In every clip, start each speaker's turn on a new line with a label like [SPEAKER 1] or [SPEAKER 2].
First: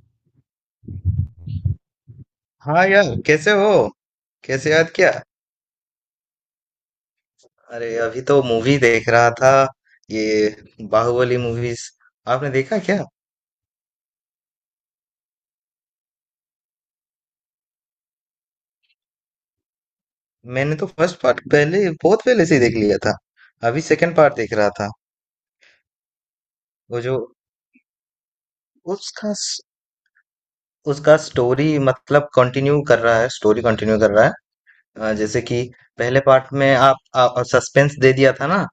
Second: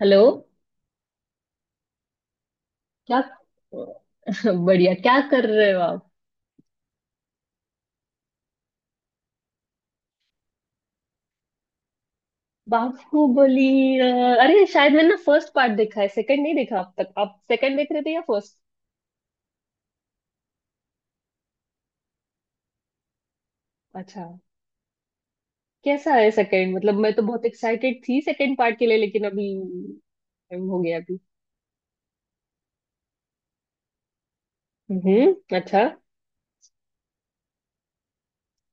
[SPEAKER 1] Hello.
[SPEAKER 2] हाँ यार
[SPEAKER 1] क्या?
[SPEAKER 2] कैसे हो। कैसे याद
[SPEAKER 1] बढ़िया।
[SPEAKER 2] किया।
[SPEAKER 1] क्या कर रहे हो आप?
[SPEAKER 2] अरे अभी तो मूवी देख रहा था। ये बाहुबली मूवीज आपने देखा क्या?
[SPEAKER 1] बापू बोली। अ, अरे शायद मैंने ना फर्स्ट पार्ट देखा है, सेकंड नहीं देखा अब तक। आप सेकंड देख रहे थे या फर्स्ट?
[SPEAKER 2] मैंने तो फर्स्ट पार्ट पहले बहुत पहले से ही देख लिया था। अभी सेकंड
[SPEAKER 1] अच्छा।
[SPEAKER 2] पार्ट देख रहा था।
[SPEAKER 1] कैसा है सेकंड? मतलब
[SPEAKER 2] वो
[SPEAKER 1] मैं
[SPEAKER 2] जो
[SPEAKER 1] तो बहुत एक्साइटेड थी सेकंड पार्ट के लिए, लेकिन
[SPEAKER 2] उसका
[SPEAKER 1] अभी
[SPEAKER 2] स-
[SPEAKER 1] time हो गया
[SPEAKER 2] उसका
[SPEAKER 1] अभी।
[SPEAKER 2] स्टोरी मतलब कंटिन्यू कर रहा है, स्टोरी कंटिन्यू कर रहा है।
[SPEAKER 1] हम्म,
[SPEAKER 2] जैसे कि
[SPEAKER 1] अच्छा।
[SPEAKER 2] पहले पार्ट में आप सस्पेंस दे दिया था ना।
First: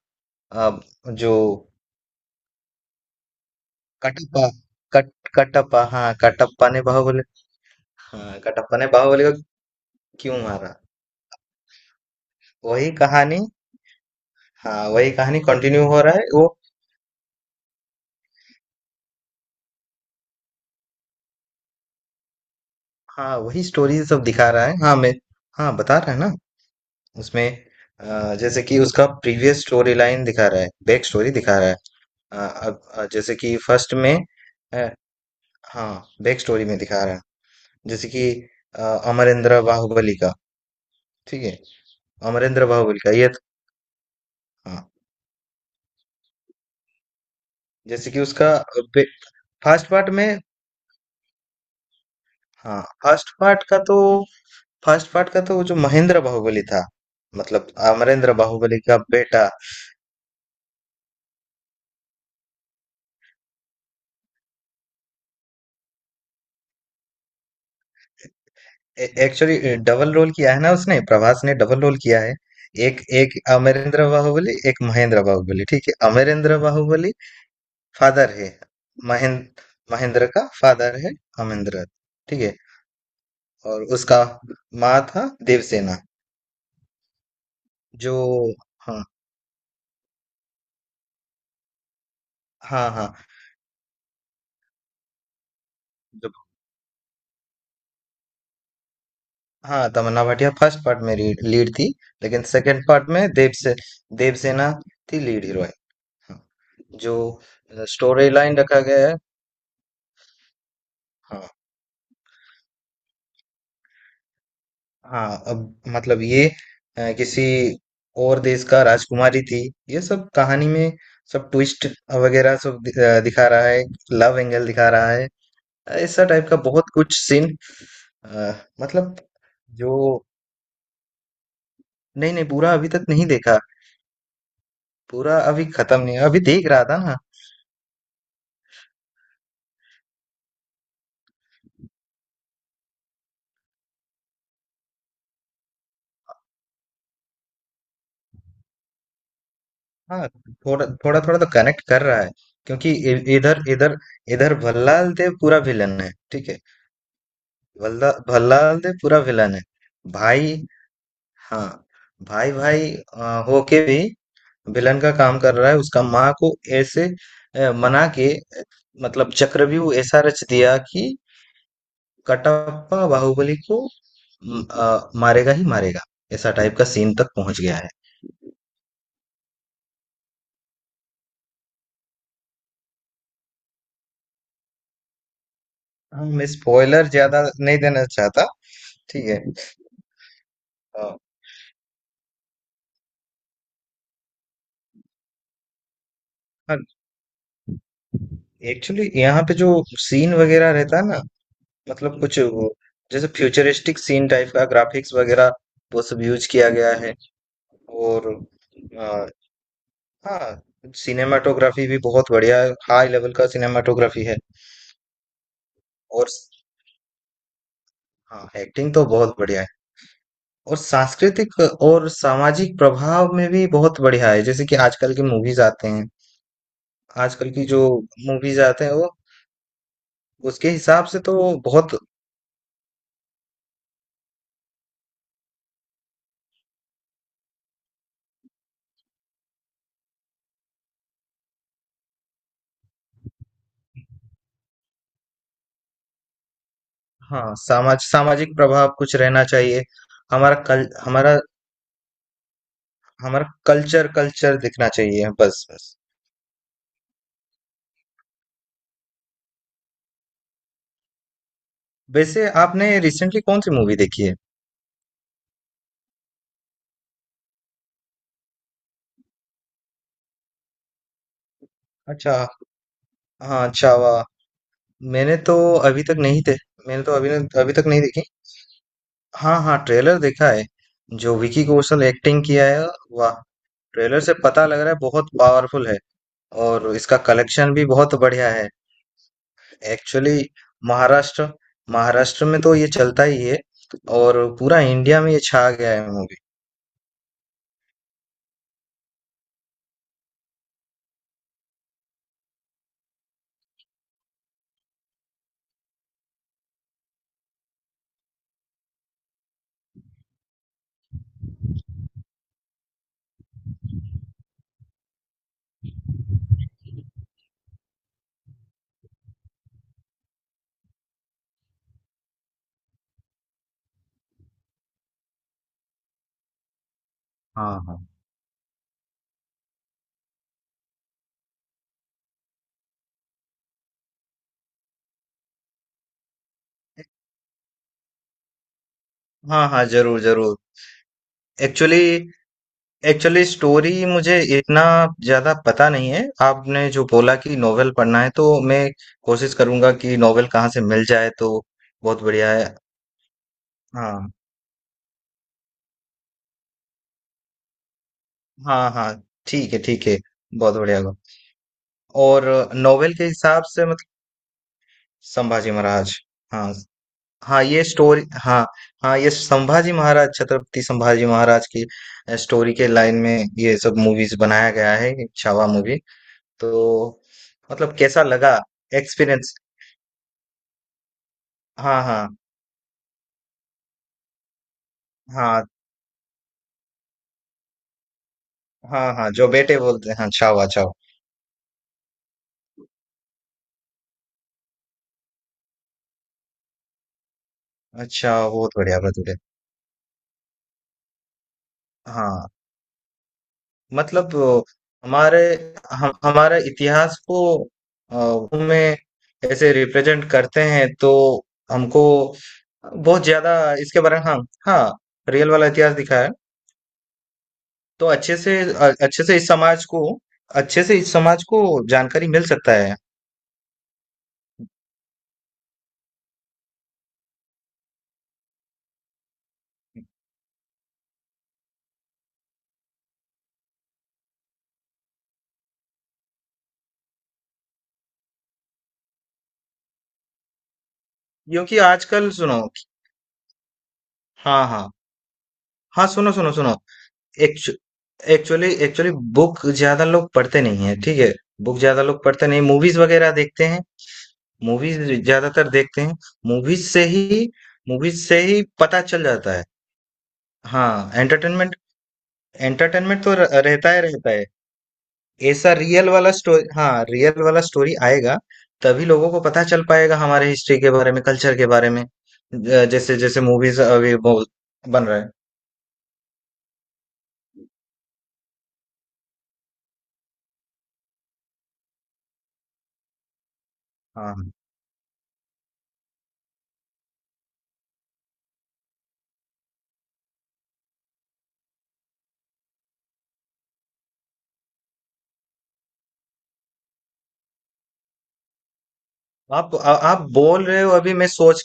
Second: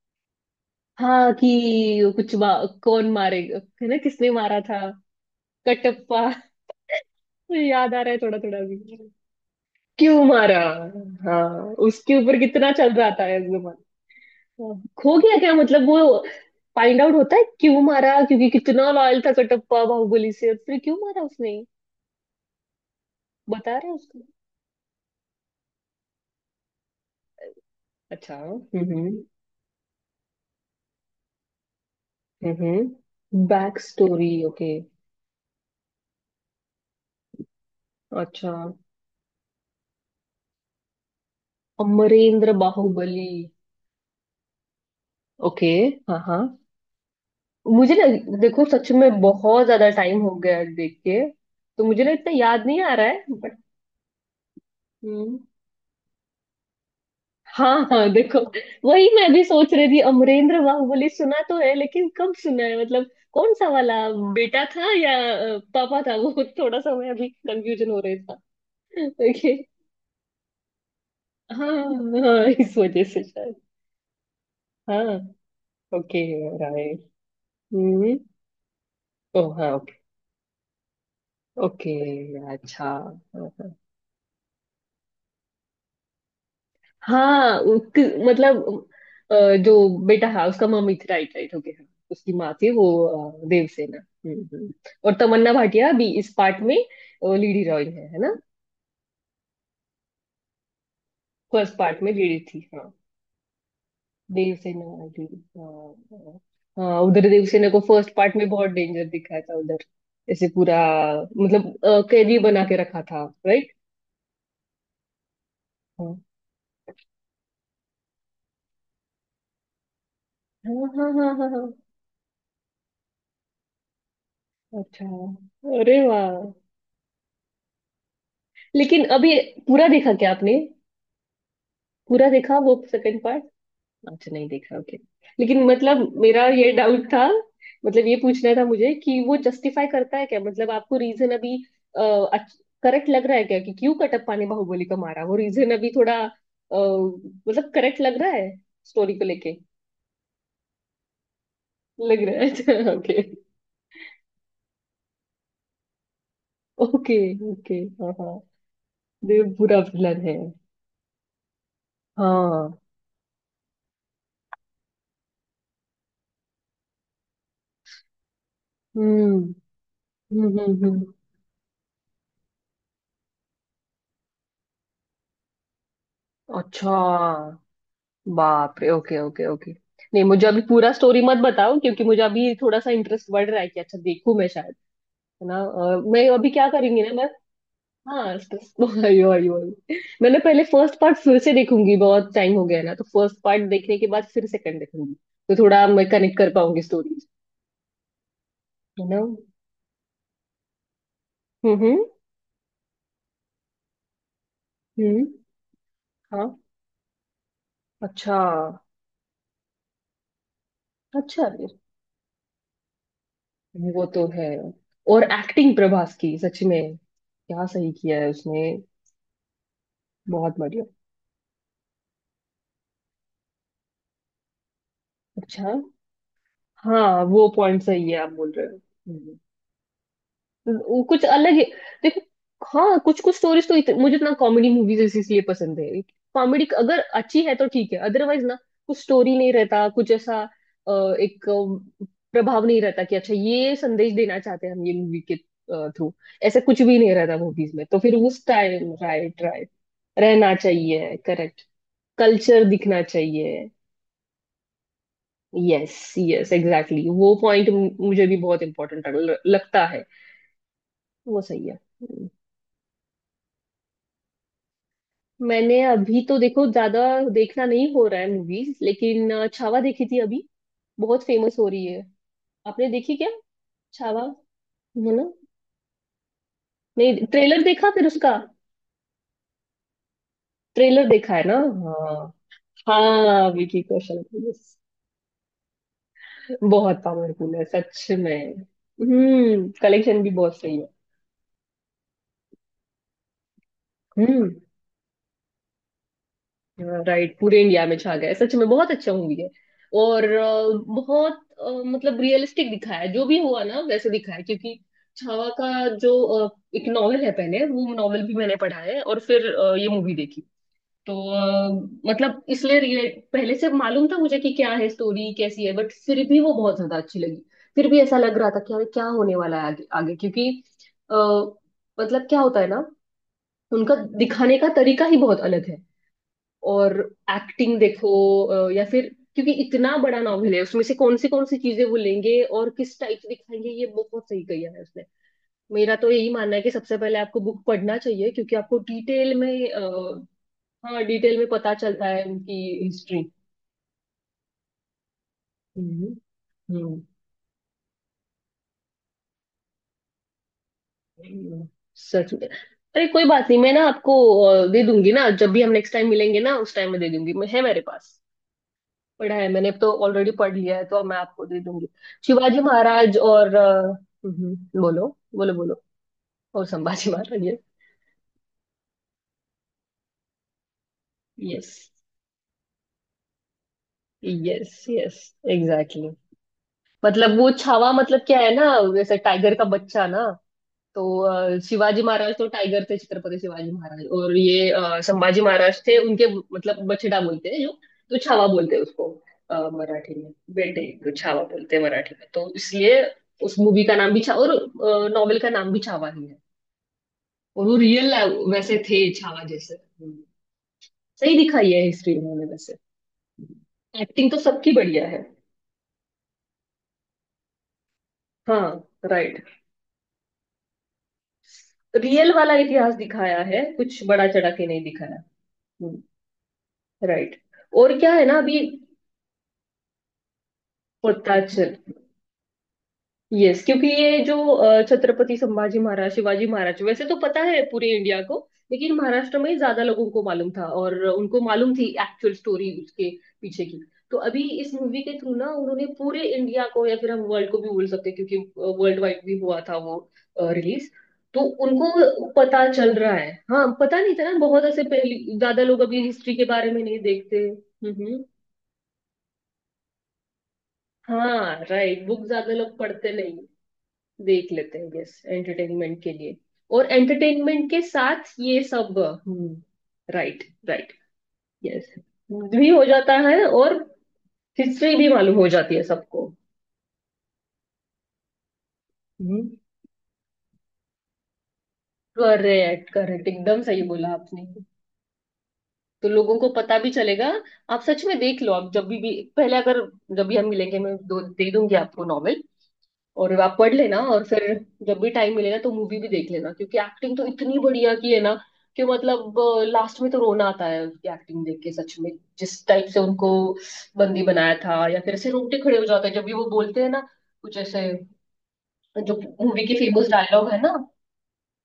[SPEAKER 2] अ,
[SPEAKER 1] हाँ
[SPEAKER 2] जो
[SPEAKER 1] कि कुछ कौन मारेगा, है ना? किसने
[SPEAKER 2] कटप्पा,
[SPEAKER 1] मारा था?
[SPEAKER 2] कट कटप्पा, हाँ
[SPEAKER 1] कटप्पा।
[SPEAKER 2] कटप्पा ने बाहुबली,
[SPEAKER 1] मुझे याद आ रहा है थोड़ा
[SPEAKER 2] हाँ
[SPEAKER 1] थोड़ा भी।
[SPEAKER 2] कटप्पा ने बाहुबली को
[SPEAKER 1] क्यों
[SPEAKER 2] क्यों
[SPEAKER 1] मारा?
[SPEAKER 2] मारा।
[SPEAKER 1] हाँ। उसके ऊपर कितना
[SPEAKER 2] वही
[SPEAKER 1] चल रहा था
[SPEAKER 2] कहानी।
[SPEAKER 1] इस,
[SPEAKER 2] हाँ वही
[SPEAKER 1] खो गया
[SPEAKER 2] कहानी
[SPEAKER 1] क्या?
[SPEAKER 2] कंटिन्यू
[SPEAKER 1] मतलब वो
[SPEAKER 2] हो रहा है वो।
[SPEAKER 1] फाइंड आउट होता है क्यों मारा, क्योंकि कितना लॉयल था कटप्पा बाहुबली से और फिर क्यों मारा उसने।
[SPEAKER 2] हाँ वही
[SPEAKER 1] बता रहा है
[SPEAKER 2] स्टोरी
[SPEAKER 1] उसको।
[SPEAKER 2] सब दिखा रहा है, हाँ। मैं, हाँ, बता रहा है ना। उसमें
[SPEAKER 1] अच्छा
[SPEAKER 2] जैसे कि
[SPEAKER 1] हम्म।
[SPEAKER 2] उसका प्रीवियस स्टोरी लाइन दिखा रहा है, बैक स्टोरी दिखा रहा है। अ, अब जैसे
[SPEAKER 1] हम्म,
[SPEAKER 2] कि
[SPEAKER 1] बैक
[SPEAKER 2] फर्स्ट में,
[SPEAKER 1] स्टोरी ओके।
[SPEAKER 2] अ, हाँ बैक स्टोरी में दिखा रहा है। जैसे कि
[SPEAKER 1] अच्छा।
[SPEAKER 2] अ, अमरेंद्र बाहुबली का, ठीक है,
[SPEAKER 1] अमरेंद्र
[SPEAKER 2] अमरेंद्र बाहुबली का ये
[SPEAKER 1] बाहुबली।
[SPEAKER 2] तो, हाँ।
[SPEAKER 1] ओके। हाँ हाँ। मुझे ना,
[SPEAKER 2] जैसे कि उसका
[SPEAKER 1] देखो सच में बहुत ज्यादा
[SPEAKER 2] फर्स्ट पार्ट
[SPEAKER 1] टाइम हो
[SPEAKER 2] में,
[SPEAKER 1] गया देख के, तो मुझे ना इतना याद नहीं
[SPEAKER 2] हाँ
[SPEAKER 1] आ रहा है।
[SPEAKER 2] फर्स्ट पार्ट का तो, फर्स्ट पार्ट का
[SPEAKER 1] बट
[SPEAKER 2] तो वो जो महेंद्र बाहुबली था, मतलब
[SPEAKER 1] हाँ हाँ
[SPEAKER 2] अमरेंद्र
[SPEAKER 1] देखो,
[SPEAKER 2] बाहुबली का
[SPEAKER 1] वही मैं भी
[SPEAKER 2] बेटा।
[SPEAKER 1] सोच रही थी। अमरेंद्र बाहुबली सुना तो है, लेकिन कब सुना है, मतलब कौन सा वाला? बेटा था या पापा था, वो थोड़ा सा मैं अभी कंफ्यूजन हो रहा था। ओके।
[SPEAKER 2] एक्चुअली डबल रोल किया है ना उसने, प्रभास ने
[SPEAKER 1] हाँ
[SPEAKER 2] डबल रोल किया है।
[SPEAKER 1] हाँ इस
[SPEAKER 2] एक
[SPEAKER 1] वजह से
[SPEAKER 2] एक
[SPEAKER 1] शायद।
[SPEAKER 2] अमरेंद्र बाहुबली, एक
[SPEAKER 1] हाँ
[SPEAKER 2] महेंद्र बाहुबली, ठीक है।
[SPEAKER 1] ओके
[SPEAKER 2] अमरेंद्र
[SPEAKER 1] राइट
[SPEAKER 2] बाहुबली
[SPEAKER 1] हम्म।
[SPEAKER 2] फादर है,
[SPEAKER 1] ओ
[SPEAKER 2] महेंद्र,
[SPEAKER 1] हाँ ओके।
[SPEAKER 2] महेंद्र का फादर है अमरेंद्र,
[SPEAKER 1] ओके
[SPEAKER 2] ठीक है।
[SPEAKER 1] अच्छा हाँ, हाँ।
[SPEAKER 2] और उसका माँ था देवसेना,
[SPEAKER 1] हाँ
[SPEAKER 2] जो,
[SPEAKER 1] मतलब
[SPEAKER 2] हाँ
[SPEAKER 1] अ, जो बेटा है उसका मम्मी थी, राइट राइट ओके। हाँ उसकी माँ थी वो,
[SPEAKER 2] हाँ हाँ,
[SPEAKER 1] देवसेना। हम्म हम्म। और तमन्ना भाटिया भी
[SPEAKER 2] जो,
[SPEAKER 1] इस पार्ट में लीड हीरोइन है ना?
[SPEAKER 2] हाँ तमन्ना भाटिया फर्स्ट पार्ट में लीड
[SPEAKER 1] फर्स्ट
[SPEAKER 2] थी।
[SPEAKER 1] पार्ट में
[SPEAKER 2] लेकिन
[SPEAKER 1] लीड थी,
[SPEAKER 2] सेकंड
[SPEAKER 1] हाँ।
[SPEAKER 2] पार्ट में देवसेना
[SPEAKER 1] देवसेना।
[SPEAKER 2] थी
[SPEAKER 1] लीड।
[SPEAKER 2] Lead hero.
[SPEAKER 1] हाँ
[SPEAKER 2] हाँ,
[SPEAKER 1] हाँ,
[SPEAKER 2] जो
[SPEAKER 1] उधर देवसेना को फर्स्ट
[SPEAKER 2] स्टोरी
[SPEAKER 1] पार्ट में
[SPEAKER 2] लाइन
[SPEAKER 1] बहुत
[SPEAKER 2] रखा गया
[SPEAKER 1] डेंजर
[SPEAKER 2] है,
[SPEAKER 1] दिखाया था उधर। ऐसे पूरा
[SPEAKER 2] हाँ
[SPEAKER 1] मतलब कैदी बना के रखा था, राइट।
[SPEAKER 2] हाँ। अब
[SPEAKER 1] हाँ
[SPEAKER 2] मतलब ये किसी और देश का राजकुमारी थी, ये सब कहानी
[SPEAKER 1] हाँ
[SPEAKER 2] में,
[SPEAKER 1] हाँ हाँ हाँ
[SPEAKER 2] सब
[SPEAKER 1] हाँ।
[SPEAKER 2] ट्विस्ट वगैरह सब दिखा रहा है, लव एंगल दिखा
[SPEAKER 1] अच्छा
[SPEAKER 2] रहा है,
[SPEAKER 1] अरे
[SPEAKER 2] ऐसा
[SPEAKER 1] वाह।
[SPEAKER 2] टाइप का बहुत कुछ सीन।
[SPEAKER 1] लेकिन
[SPEAKER 2] मतलब
[SPEAKER 1] अभी पूरा देखा
[SPEAKER 2] जो,
[SPEAKER 1] क्या आपने? पूरा
[SPEAKER 2] नहीं नहीं,
[SPEAKER 1] देखा वो
[SPEAKER 2] पूरा अभी तक
[SPEAKER 1] सेकंड
[SPEAKER 2] नहीं
[SPEAKER 1] पार्ट?
[SPEAKER 2] देखा।
[SPEAKER 1] अच्छा नहीं देखा ओके।
[SPEAKER 2] पूरा
[SPEAKER 1] लेकिन
[SPEAKER 2] अभी खत्म
[SPEAKER 1] मतलब
[SPEAKER 2] नहीं, अभी
[SPEAKER 1] मेरा
[SPEAKER 2] देख
[SPEAKER 1] ये
[SPEAKER 2] रहा था
[SPEAKER 1] डाउट
[SPEAKER 2] ना।
[SPEAKER 1] था, मतलब ये पूछना था मुझे कि वो जस्टिफाई करता है क्या? मतलब आपको रीजन अभी करेक्ट लग रहा है क्या कि क्यों कटप्पा ने बाहुबली को मारा? वो रीजन अभी थोड़ा मतलब करेक्ट लग रहा है स्टोरी को लेके?
[SPEAKER 2] हाँ थोड़ा थोड़ा थोड़ा तो कनेक्ट कर रहा
[SPEAKER 1] लग
[SPEAKER 2] है,
[SPEAKER 1] रहा है, अच्छा
[SPEAKER 2] क्योंकि
[SPEAKER 1] ओके
[SPEAKER 2] इधर इधर इधर भल्लाल देव पूरा विलन है, ठीक है।
[SPEAKER 1] Okay okay. हाँ हाँ
[SPEAKER 2] भल्लाल दे पूरा
[SPEAKER 1] देव
[SPEAKER 2] विलन है।
[SPEAKER 1] बुरा विलन है।
[SPEAKER 2] भाई, हाँ, भाई
[SPEAKER 1] हाँ।
[SPEAKER 2] भाई होके भी विलन का काम कर रहा है। उसका माँ को ऐसे मना के मतलब
[SPEAKER 1] हम्म
[SPEAKER 2] चक्रव्यूह ऐसा रच
[SPEAKER 1] हम्म
[SPEAKER 2] दिया
[SPEAKER 1] हम्म
[SPEAKER 2] कि
[SPEAKER 1] हम्म।
[SPEAKER 2] कटप्पा बाहुबली को मारेगा ही मारेगा, ऐसा टाइप का
[SPEAKER 1] अच्छा
[SPEAKER 2] सीन तक पहुंच गया है।
[SPEAKER 1] बाप रे ओके ओके ओके। नहीं मुझे अभी पूरा स्टोरी मत बताओ क्योंकि मुझे अभी थोड़ा सा इंटरेस्ट बढ़ रहा है कि अच्छा देखूं मैं शायद, है ना?
[SPEAKER 2] हाँ,
[SPEAKER 1] मैं
[SPEAKER 2] मैं
[SPEAKER 1] अभी क्या करेंगी
[SPEAKER 2] स्पॉइलर
[SPEAKER 1] ना मैं,
[SPEAKER 2] ज्यादा नहीं देना
[SPEAKER 1] हाँ
[SPEAKER 2] चाहता। ठीक
[SPEAKER 1] अयो
[SPEAKER 2] है,
[SPEAKER 1] अयो अयो। मैंने पहले फर्स्ट
[SPEAKER 2] अ,
[SPEAKER 1] पार्ट फिर से देखूंगी, बहुत टाइम हो गया ना, तो फर्स्ट पार्ट देखने के बाद फिर सेकंड देखूंगी, तो थोड़ा मैं कनेक्ट कर पाऊंगी
[SPEAKER 2] हाँ।
[SPEAKER 1] स्टोरी, है
[SPEAKER 2] एक्चुअली
[SPEAKER 1] ना।
[SPEAKER 2] यहाँ पे जो सीन वगैरह रहता है ना,
[SPEAKER 1] हम्म हम्म
[SPEAKER 2] मतलब कुछ वो जैसे फ्यूचरिस्टिक सीन टाइप का ग्राफिक्स
[SPEAKER 1] हम्म,
[SPEAKER 2] वगैरह वो सब यूज
[SPEAKER 1] हाँ
[SPEAKER 2] किया गया है। और
[SPEAKER 1] अच्छा।
[SPEAKER 2] आ, हाँ,
[SPEAKER 1] अच्छा अरे,
[SPEAKER 2] सिनेमाटोग्राफी भी बहुत बढ़िया है, हाई लेवल का
[SPEAKER 1] वो
[SPEAKER 2] सिनेमाटोग्राफी
[SPEAKER 1] तो
[SPEAKER 2] है।
[SPEAKER 1] है। और एक्टिंग प्रभास
[SPEAKER 2] और
[SPEAKER 1] की सच में, क्या सही किया है
[SPEAKER 2] हाँ
[SPEAKER 1] उसने!
[SPEAKER 2] एक्टिंग तो बहुत बढ़िया है।
[SPEAKER 1] बहुत
[SPEAKER 2] और
[SPEAKER 1] बढ़िया।
[SPEAKER 2] सांस्कृतिक और सामाजिक प्रभाव में भी बहुत बढ़िया है, जैसे कि आजकल की मूवीज
[SPEAKER 1] अच्छा
[SPEAKER 2] आते हैं,
[SPEAKER 1] हाँ वो
[SPEAKER 2] आजकल की जो
[SPEAKER 1] पॉइंट सही है आप बोल
[SPEAKER 2] मूवीज
[SPEAKER 1] रहे हो।
[SPEAKER 2] आते हैं वो,
[SPEAKER 1] हम्म।
[SPEAKER 2] उसके
[SPEAKER 1] वो
[SPEAKER 2] हिसाब से
[SPEAKER 1] कुछ अलग
[SPEAKER 2] तो
[SPEAKER 1] है।
[SPEAKER 2] बहुत।
[SPEAKER 1] देखो हाँ, कुछ कुछ स्टोरीज तो मुझे ना कॉमेडी मूवीज इसलिए पसंद है। कॉमेडी अगर अच्छी है तो ठीक है, अदरवाइज ना कुछ स्टोरी नहीं रहता, कुछ ऐसा एक अ, प्रभाव नहीं रहता कि अच्छा ये संदेश देना चाहते हैं हम ये मूवी के थ्रू। ऐसा कुछ भी नहीं रहता
[SPEAKER 2] हाँ
[SPEAKER 1] मूवीज में, तो
[SPEAKER 2] समाज
[SPEAKER 1] फिर उस
[SPEAKER 2] सामाजिक प्रभाव
[SPEAKER 1] टाइम
[SPEAKER 2] कुछ
[SPEAKER 1] राइट
[SPEAKER 2] रहना
[SPEAKER 1] राइट।
[SPEAKER 2] चाहिए,
[SPEAKER 1] रहना
[SPEAKER 2] हमारा कल
[SPEAKER 1] चाहिए
[SPEAKER 2] हमारा,
[SPEAKER 1] करेक्ट। कल्चर दिखना
[SPEAKER 2] हमारा
[SPEAKER 1] चाहिए।
[SPEAKER 2] कल्चर कल्चर दिखना चाहिए, बस बस।
[SPEAKER 1] यस यस एग्जैक्टली, वो पॉइंट मुझे भी बहुत इम्पोर्टेंट लगता है। वो सही है
[SPEAKER 2] वैसे आपने रिसेंटली कौन सी मूवी देखी है?
[SPEAKER 1] मैंने अभी तो देखो ज्यादा देखना नहीं हो रहा है मूवीज, लेकिन छावा देखी थी अभी, बहुत फेमस हो रही है।
[SPEAKER 2] अच्छा,
[SPEAKER 1] आपने देखी क्या?
[SPEAKER 2] हाँ अच्छा,
[SPEAKER 1] छावा,
[SPEAKER 2] वाह।
[SPEAKER 1] है ना?
[SPEAKER 2] मैंने तो अभी तक नहीं थे, मैंने तो
[SPEAKER 1] नहीं ट्रेलर
[SPEAKER 2] अभी तक
[SPEAKER 1] देखा
[SPEAKER 2] नहीं
[SPEAKER 1] फिर
[SPEAKER 2] देखी।
[SPEAKER 1] उसका,
[SPEAKER 2] हाँ हाँ ट्रेलर देखा है,
[SPEAKER 1] ट्रेलर देखा
[SPEAKER 2] जो
[SPEAKER 1] है ना।
[SPEAKER 2] विकी कौशल
[SPEAKER 1] हाँ
[SPEAKER 2] एक्टिंग किया है। वाह,
[SPEAKER 1] हाँ विकी
[SPEAKER 2] ट्रेलर
[SPEAKER 1] कौशल
[SPEAKER 2] से पता
[SPEAKER 1] yes.
[SPEAKER 2] लग रहा है बहुत पावरफुल है, और
[SPEAKER 1] बहुत
[SPEAKER 2] इसका
[SPEAKER 1] पावरफुल है
[SPEAKER 2] कलेक्शन भी
[SPEAKER 1] सच
[SPEAKER 2] बहुत बढ़िया
[SPEAKER 1] में।
[SPEAKER 2] है।
[SPEAKER 1] कलेक्शन भी
[SPEAKER 2] एक्चुअली
[SPEAKER 1] बहुत सही है।
[SPEAKER 2] महाराष्ट्र महाराष्ट्र में तो ये चलता ही है, और
[SPEAKER 1] हम्म।
[SPEAKER 2] पूरा इंडिया में ये छा गया है मूवी।
[SPEAKER 1] राइट पूरे इंडिया में छा गया है, सच में बहुत अच्छा मूवी है। और बहुत मतलब रियलिस्टिक दिखाया है, जो भी हुआ ना वैसे दिखाया है, क्योंकि छावा का जो अ, एक नॉवेल है पहले, वो नॉवेल भी मैंने पढ़ा है और फिर ये मूवी देखी। तो मतलब इसलिए पहले से मालूम था मुझे कि क्या है, स्टोरी कैसी है, बट फिर भी वो बहुत ज्यादा अच्छी लगी। फिर भी ऐसा लग रहा था कि अरे क्या होने वाला है आगे आगे, क्योंकि अ, मतलब क्या होता है ना, उनका दिखाने का तरीका ही बहुत अलग है। और
[SPEAKER 2] हाँ
[SPEAKER 1] एक्टिंग
[SPEAKER 2] हाँ
[SPEAKER 1] देखो, या फिर क्योंकि इतना बड़ा नॉवेल है, उसमें से कौन सी चीजें वो लेंगे और किस टाइप से दिखाएंगे, ये बहुत सही किया है उसने। मेरा तो यही मानना है कि सबसे पहले आपको बुक पढ़ना चाहिए क्योंकि आपको डिटेल
[SPEAKER 2] हाँ,
[SPEAKER 1] में
[SPEAKER 2] हाँ जरूर जरूर।
[SPEAKER 1] हाँ डिटेल में पता
[SPEAKER 2] एक्चुअली
[SPEAKER 1] चलता है उनकी हिस्ट्री।
[SPEAKER 2] एक्चुअली स्टोरी मुझे इतना ज़्यादा पता नहीं
[SPEAKER 1] हम्म
[SPEAKER 2] है। आपने
[SPEAKER 1] हम्म,
[SPEAKER 2] जो बोला कि नॉवेल पढ़ना है, तो मैं कोशिश करूँगा कि नॉवेल कहाँ से मिल जाए, तो
[SPEAKER 1] हम्म,
[SPEAKER 2] बहुत
[SPEAKER 1] सच में।
[SPEAKER 2] बढ़िया है।
[SPEAKER 1] अरे कोई बात नहीं, मैं ना आपको
[SPEAKER 2] हाँ,
[SPEAKER 1] दे दूंगी ना, जब भी हम नेक्स्ट टाइम मिलेंगे ना, उस टाइम में दे दूंगी, मैं है मेरे पास।
[SPEAKER 2] हाँ, हाँ।
[SPEAKER 1] पढ़ा है मैंने
[SPEAKER 2] ठीक है,
[SPEAKER 1] तो,
[SPEAKER 2] ठीक है।
[SPEAKER 1] ऑलरेडी पढ़
[SPEAKER 2] बहुत
[SPEAKER 1] लिया है, तो
[SPEAKER 2] बढ़िया
[SPEAKER 1] अब
[SPEAKER 2] होगा।
[SPEAKER 1] मैं आपको दे दूंगी।
[SPEAKER 2] और
[SPEAKER 1] शिवाजी
[SPEAKER 2] नॉवेल
[SPEAKER 1] महाराज
[SPEAKER 2] के
[SPEAKER 1] और
[SPEAKER 2] हिसाब से, मतलब
[SPEAKER 1] हम्म, बोलो। बोलो
[SPEAKER 2] संभाजी
[SPEAKER 1] बोलो
[SPEAKER 2] महाराज।
[SPEAKER 1] और
[SPEAKER 2] हाँ,
[SPEAKER 1] संभाजी महाराज।
[SPEAKER 2] हाँ, ये स्टोरी, हाँ, हाँ, ये संभाजी महाराज, छत्रपति संभाजी महाराज
[SPEAKER 1] यस
[SPEAKER 2] की स्टोरी के लाइन में ये सब मूवीज़ बनाया
[SPEAKER 1] यस
[SPEAKER 2] गया है,
[SPEAKER 1] यस
[SPEAKER 2] छावा मूवी।
[SPEAKER 1] एग्जैक्टली।
[SPEAKER 2] तो
[SPEAKER 1] मतलब वो छावा
[SPEAKER 2] मतलब
[SPEAKER 1] मतलब
[SPEAKER 2] कैसा
[SPEAKER 1] क्या है
[SPEAKER 2] लगा
[SPEAKER 1] ना, जैसे
[SPEAKER 2] एक्सपीरियंस?
[SPEAKER 1] टाइगर का बच्चा ना, तो शिवाजी
[SPEAKER 2] हाँ हाँ
[SPEAKER 1] महाराज तो टाइगर थे, छत्रपति शिवाजी महाराज, और ये संभाजी
[SPEAKER 2] हाँ
[SPEAKER 1] महाराज थे उनके मतलब बछड़ा बोलते हैं जो, तो छावा बोलते हैं उसको।
[SPEAKER 2] हाँ, हाँ जो बेटे बोलते हैं,
[SPEAKER 1] मराठी
[SPEAKER 2] हाँ
[SPEAKER 1] में
[SPEAKER 2] छावा
[SPEAKER 1] बेटे
[SPEAKER 2] छावा।
[SPEAKER 1] को छावा बोलते हैं मराठी में, तो इसलिए उस मूवी का नाम भी छावा और नॉवेल का नाम भी छावा ही है। और वो रियल
[SPEAKER 2] अच्छा बहुत
[SPEAKER 1] वैसे थे
[SPEAKER 2] बढ़िया बतूरे।
[SPEAKER 1] छावा जैसे सही दिखाई है हिस्ट्री उन्होंने
[SPEAKER 2] हाँ
[SPEAKER 1] वैसे, एक्टिंग
[SPEAKER 2] मतलब
[SPEAKER 1] तो सबकी बढ़िया है।
[SPEAKER 2] हमारे, हम हमारे इतिहास को अ,
[SPEAKER 1] हाँ
[SPEAKER 2] में
[SPEAKER 1] राइट।
[SPEAKER 2] ऐसे रिप्रेजेंट करते हैं तो हमको
[SPEAKER 1] रियल वाला इतिहास
[SPEAKER 2] बहुत
[SPEAKER 1] दिखाया
[SPEAKER 2] ज्यादा
[SPEAKER 1] है, कुछ
[SPEAKER 2] इसके बारे में,
[SPEAKER 1] बड़ा
[SPEAKER 2] हाँ
[SPEAKER 1] चढ़ा के नहीं
[SPEAKER 2] हाँ,
[SPEAKER 1] दिखाया।
[SPEAKER 2] रियल वाला इतिहास दिखाया है।
[SPEAKER 1] राइट। और
[SPEAKER 2] तो
[SPEAKER 1] क्या है
[SPEAKER 2] अच्छे
[SPEAKER 1] ना
[SPEAKER 2] से
[SPEAKER 1] अभी
[SPEAKER 2] अच्छे से इस समाज को, अच्छे से इस समाज को
[SPEAKER 1] कोत्ताचल,
[SPEAKER 2] जानकारी मिल सकता है।
[SPEAKER 1] यस क्योंकि ये जो छत्रपति संभाजी महाराज शिवाजी महाराज वैसे तो पता है पूरे इंडिया को, लेकिन महाराष्ट्र में ज्यादा लोगों को मालूम था और उनको मालूम थी एक्चुअल स्टोरी उसके पीछे की। तो अभी इस मूवी के थ्रू ना उन्होंने पूरे इंडिया को या फिर हम वर्ल्ड को भी बोल सकते हैं क्योंकि वर्ल्ड वाइड भी हुआ था वो रिलीज, तो
[SPEAKER 2] क्योंकि
[SPEAKER 1] उनको
[SPEAKER 2] आजकल सुनो,
[SPEAKER 1] पता चल रहा है। हाँ पता नहीं था ना बहुत,
[SPEAKER 2] हाँ
[SPEAKER 1] ऐसे
[SPEAKER 2] हाँ
[SPEAKER 1] पहले ज्यादा लोग अभी
[SPEAKER 2] हाँ, सुनो
[SPEAKER 1] हिस्ट्री के
[SPEAKER 2] सुनो
[SPEAKER 1] बारे
[SPEAKER 2] सुनो।
[SPEAKER 1] में नहीं देखते।
[SPEAKER 2] एक्चु एक्चुअली बुक ज़्यादा लोग पढ़ते नहीं हैं, ठीक है?
[SPEAKER 1] हाँ
[SPEAKER 2] बुक ज़्यादा
[SPEAKER 1] राइट बुक
[SPEAKER 2] लोग पढ़ते
[SPEAKER 1] ज्यादा
[SPEAKER 2] नहीं,
[SPEAKER 1] लोग
[SPEAKER 2] मूवीज़
[SPEAKER 1] पढ़ते
[SPEAKER 2] वग़ैरह
[SPEAKER 1] नहीं,
[SPEAKER 2] देखते हैं,
[SPEAKER 1] देख लेते हैं,
[SPEAKER 2] मूवीज़
[SPEAKER 1] यस
[SPEAKER 2] ज़्यादातर देखते
[SPEAKER 1] एंटरटेनमेंट के
[SPEAKER 2] हैं।
[SPEAKER 1] लिए। और
[SPEAKER 2] मूवीज़ से ही
[SPEAKER 1] एंटरटेनमेंट के
[SPEAKER 2] मूवीज़
[SPEAKER 1] साथ
[SPEAKER 2] से
[SPEAKER 1] ये
[SPEAKER 2] ही
[SPEAKER 1] सब
[SPEAKER 2] पता चल जाता
[SPEAKER 1] हम्म।
[SPEAKER 2] है।
[SPEAKER 1] राइट राइट
[SPEAKER 2] हाँ, एंटरटेनमेंट,
[SPEAKER 1] यस, भी हो जाता
[SPEAKER 2] एंटरटेनमेंट तो
[SPEAKER 1] है,
[SPEAKER 2] र
[SPEAKER 1] और
[SPEAKER 2] रहता है रहता है।
[SPEAKER 1] हिस्ट्री भी मालूम हो
[SPEAKER 2] ऐसा
[SPEAKER 1] जाती है
[SPEAKER 2] रियल
[SPEAKER 1] सबको।
[SPEAKER 2] वाला स्टो हाँ, रियल वाला स्टोरी आएगा, तभी लोगों को
[SPEAKER 1] हम्म।
[SPEAKER 2] पता चल पाएगा हमारे हिस्ट्री के बारे में, कल्चर के बारे में।
[SPEAKER 1] करेक्ट करेक्ट
[SPEAKER 2] जैसे-जैसे
[SPEAKER 1] एकदम सही
[SPEAKER 2] मूवीज़
[SPEAKER 1] बोला
[SPEAKER 2] अभी वो
[SPEAKER 1] आपने।
[SPEAKER 2] बन रहा है।
[SPEAKER 1] तो लोगों को पता भी चलेगा। आप सच में देख लो, आप जब भी पहले अगर, जब भी हम मिलेंगे मैं दो दे दूंगी आपको नॉवेल, और आप पढ़ लेना, और फिर
[SPEAKER 2] हाँ।
[SPEAKER 1] जब भी टाइम मिले ना तो मूवी भी देख लेना क्योंकि एक्टिंग तो इतनी बढ़िया की है ना, कि मतलब लास्ट में तो रोना आता है उनकी एक्टिंग देख के सच में, जिस टाइप से उनको बंदी बनाया था या फिर ऐसे रोंगटे खड़े हो जाते हैं जब भी वो बोलते हैं ना, कुछ ऐसे जो मूवी के फेमस
[SPEAKER 2] आप
[SPEAKER 1] डायलॉग है
[SPEAKER 2] बोल
[SPEAKER 1] ना।
[SPEAKER 2] रहे हो, अभी मैं सोच,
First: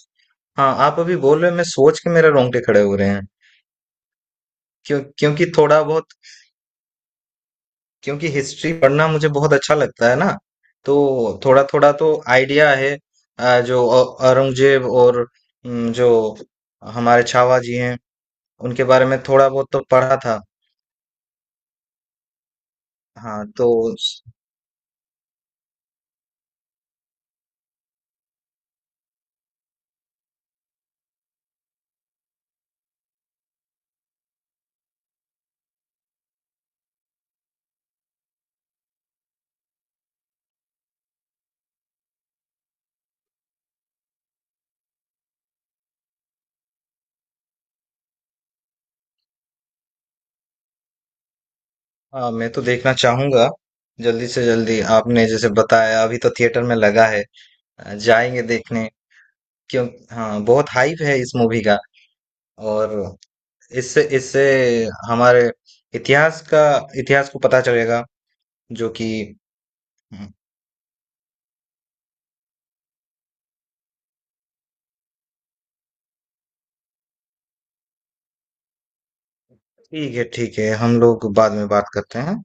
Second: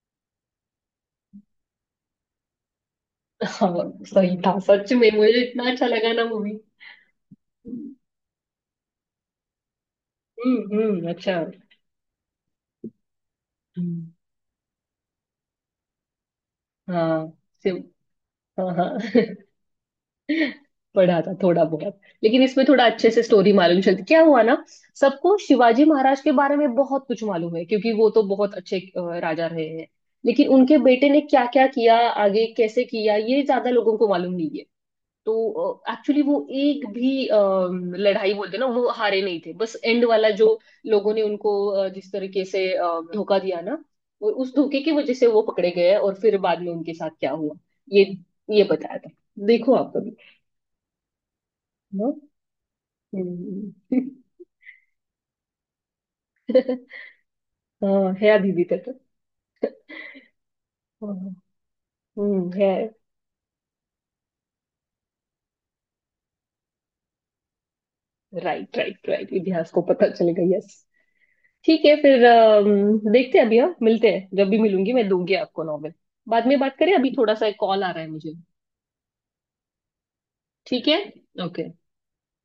[SPEAKER 2] हाँ आप अभी बोल रहे हो, मैं सोच के मेरे रोंगटे खड़े हो रहे हैं।
[SPEAKER 1] हाँ सही था सच
[SPEAKER 2] क्यों?
[SPEAKER 1] में, मुझे
[SPEAKER 2] क्योंकि
[SPEAKER 1] इतना
[SPEAKER 2] थोड़ा
[SPEAKER 1] अच्छा
[SPEAKER 2] बहुत,
[SPEAKER 1] लगा ना मूवी।
[SPEAKER 2] क्योंकि हिस्ट्री पढ़ना मुझे बहुत अच्छा लगता है ना, तो
[SPEAKER 1] अच्छा।
[SPEAKER 2] थोड़ा थोड़ा तो आइडिया है। आ, जो औ-
[SPEAKER 1] हम्म,
[SPEAKER 2] औरंगजेब और, जो हमारे
[SPEAKER 1] हाँ
[SPEAKER 2] छावा जी
[SPEAKER 1] सिर्फ।
[SPEAKER 2] हैं
[SPEAKER 1] हाँ
[SPEAKER 2] उनके
[SPEAKER 1] हाँ
[SPEAKER 2] बारे में थोड़ा बहुत तो पढ़ा था।
[SPEAKER 1] पढ़ा था थोड़ा बहुत, लेकिन इसमें थोड़ा अच्छे से
[SPEAKER 2] हाँ
[SPEAKER 1] स्टोरी
[SPEAKER 2] तो,
[SPEAKER 1] मालूम चलती, क्या हुआ ना। सबको शिवाजी महाराज के बारे में बहुत कुछ मालूम है क्योंकि वो तो बहुत अच्छे राजा रहे हैं, लेकिन उनके बेटे ने क्या क्या किया आगे, कैसे किया, ये ज्यादा लोगों को मालूम नहीं है। तो एक्चुअली वो एक भी लड़ाई बोलते ना वो हारे नहीं थे, बस एंड वाला जो लोगों ने उनको जिस तरीके से धोखा दिया ना, वो उस धोखे की वजह से वो पकड़े गए और फिर बाद में उनके साथ क्या हुआ, ये ये बताया था। देखो आप कभी।
[SPEAKER 2] हाँ, मैं तो देखना चाहूंगा
[SPEAKER 1] हम्म।
[SPEAKER 2] जल्दी से जल्दी। आपने जैसे बताया अभी तो थिएटर में लगा है,
[SPEAKER 1] हाँ है
[SPEAKER 2] जाएंगे
[SPEAKER 1] दीदी
[SPEAKER 2] देखने।
[SPEAKER 1] तेरे।
[SPEAKER 2] क्यों, हाँ बहुत हाइप है इस
[SPEAKER 1] हाँ
[SPEAKER 2] मूवी का।
[SPEAKER 1] है।
[SPEAKER 2] और इससे इससे हमारे इतिहास का इतिहास को पता चलेगा,
[SPEAKER 1] राइट
[SPEAKER 2] जो
[SPEAKER 1] राइट
[SPEAKER 2] कि,
[SPEAKER 1] राइट इतिहास को पता चलेगा यस। ठीक है फिर देखते हैं अभी, हम मिलते हैं जब भी, मिलूंगी मैं दूंगी आपको नॉवेल। बाद में बात करें, अभी थोड़ा सा एक कॉल आ रहा है मुझे।
[SPEAKER 2] ठीक है ठीक है,
[SPEAKER 1] ठीक है
[SPEAKER 2] हम लोग बाद
[SPEAKER 1] ओके
[SPEAKER 2] में बात करते हैं।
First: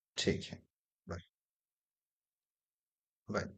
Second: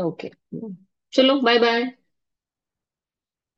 [SPEAKER 1] ओके।
[SPEAKER 2] ठीक है। बाय
[SPEAKER 1] चलो बाय बाय।
[SPEAKER 2] बाय।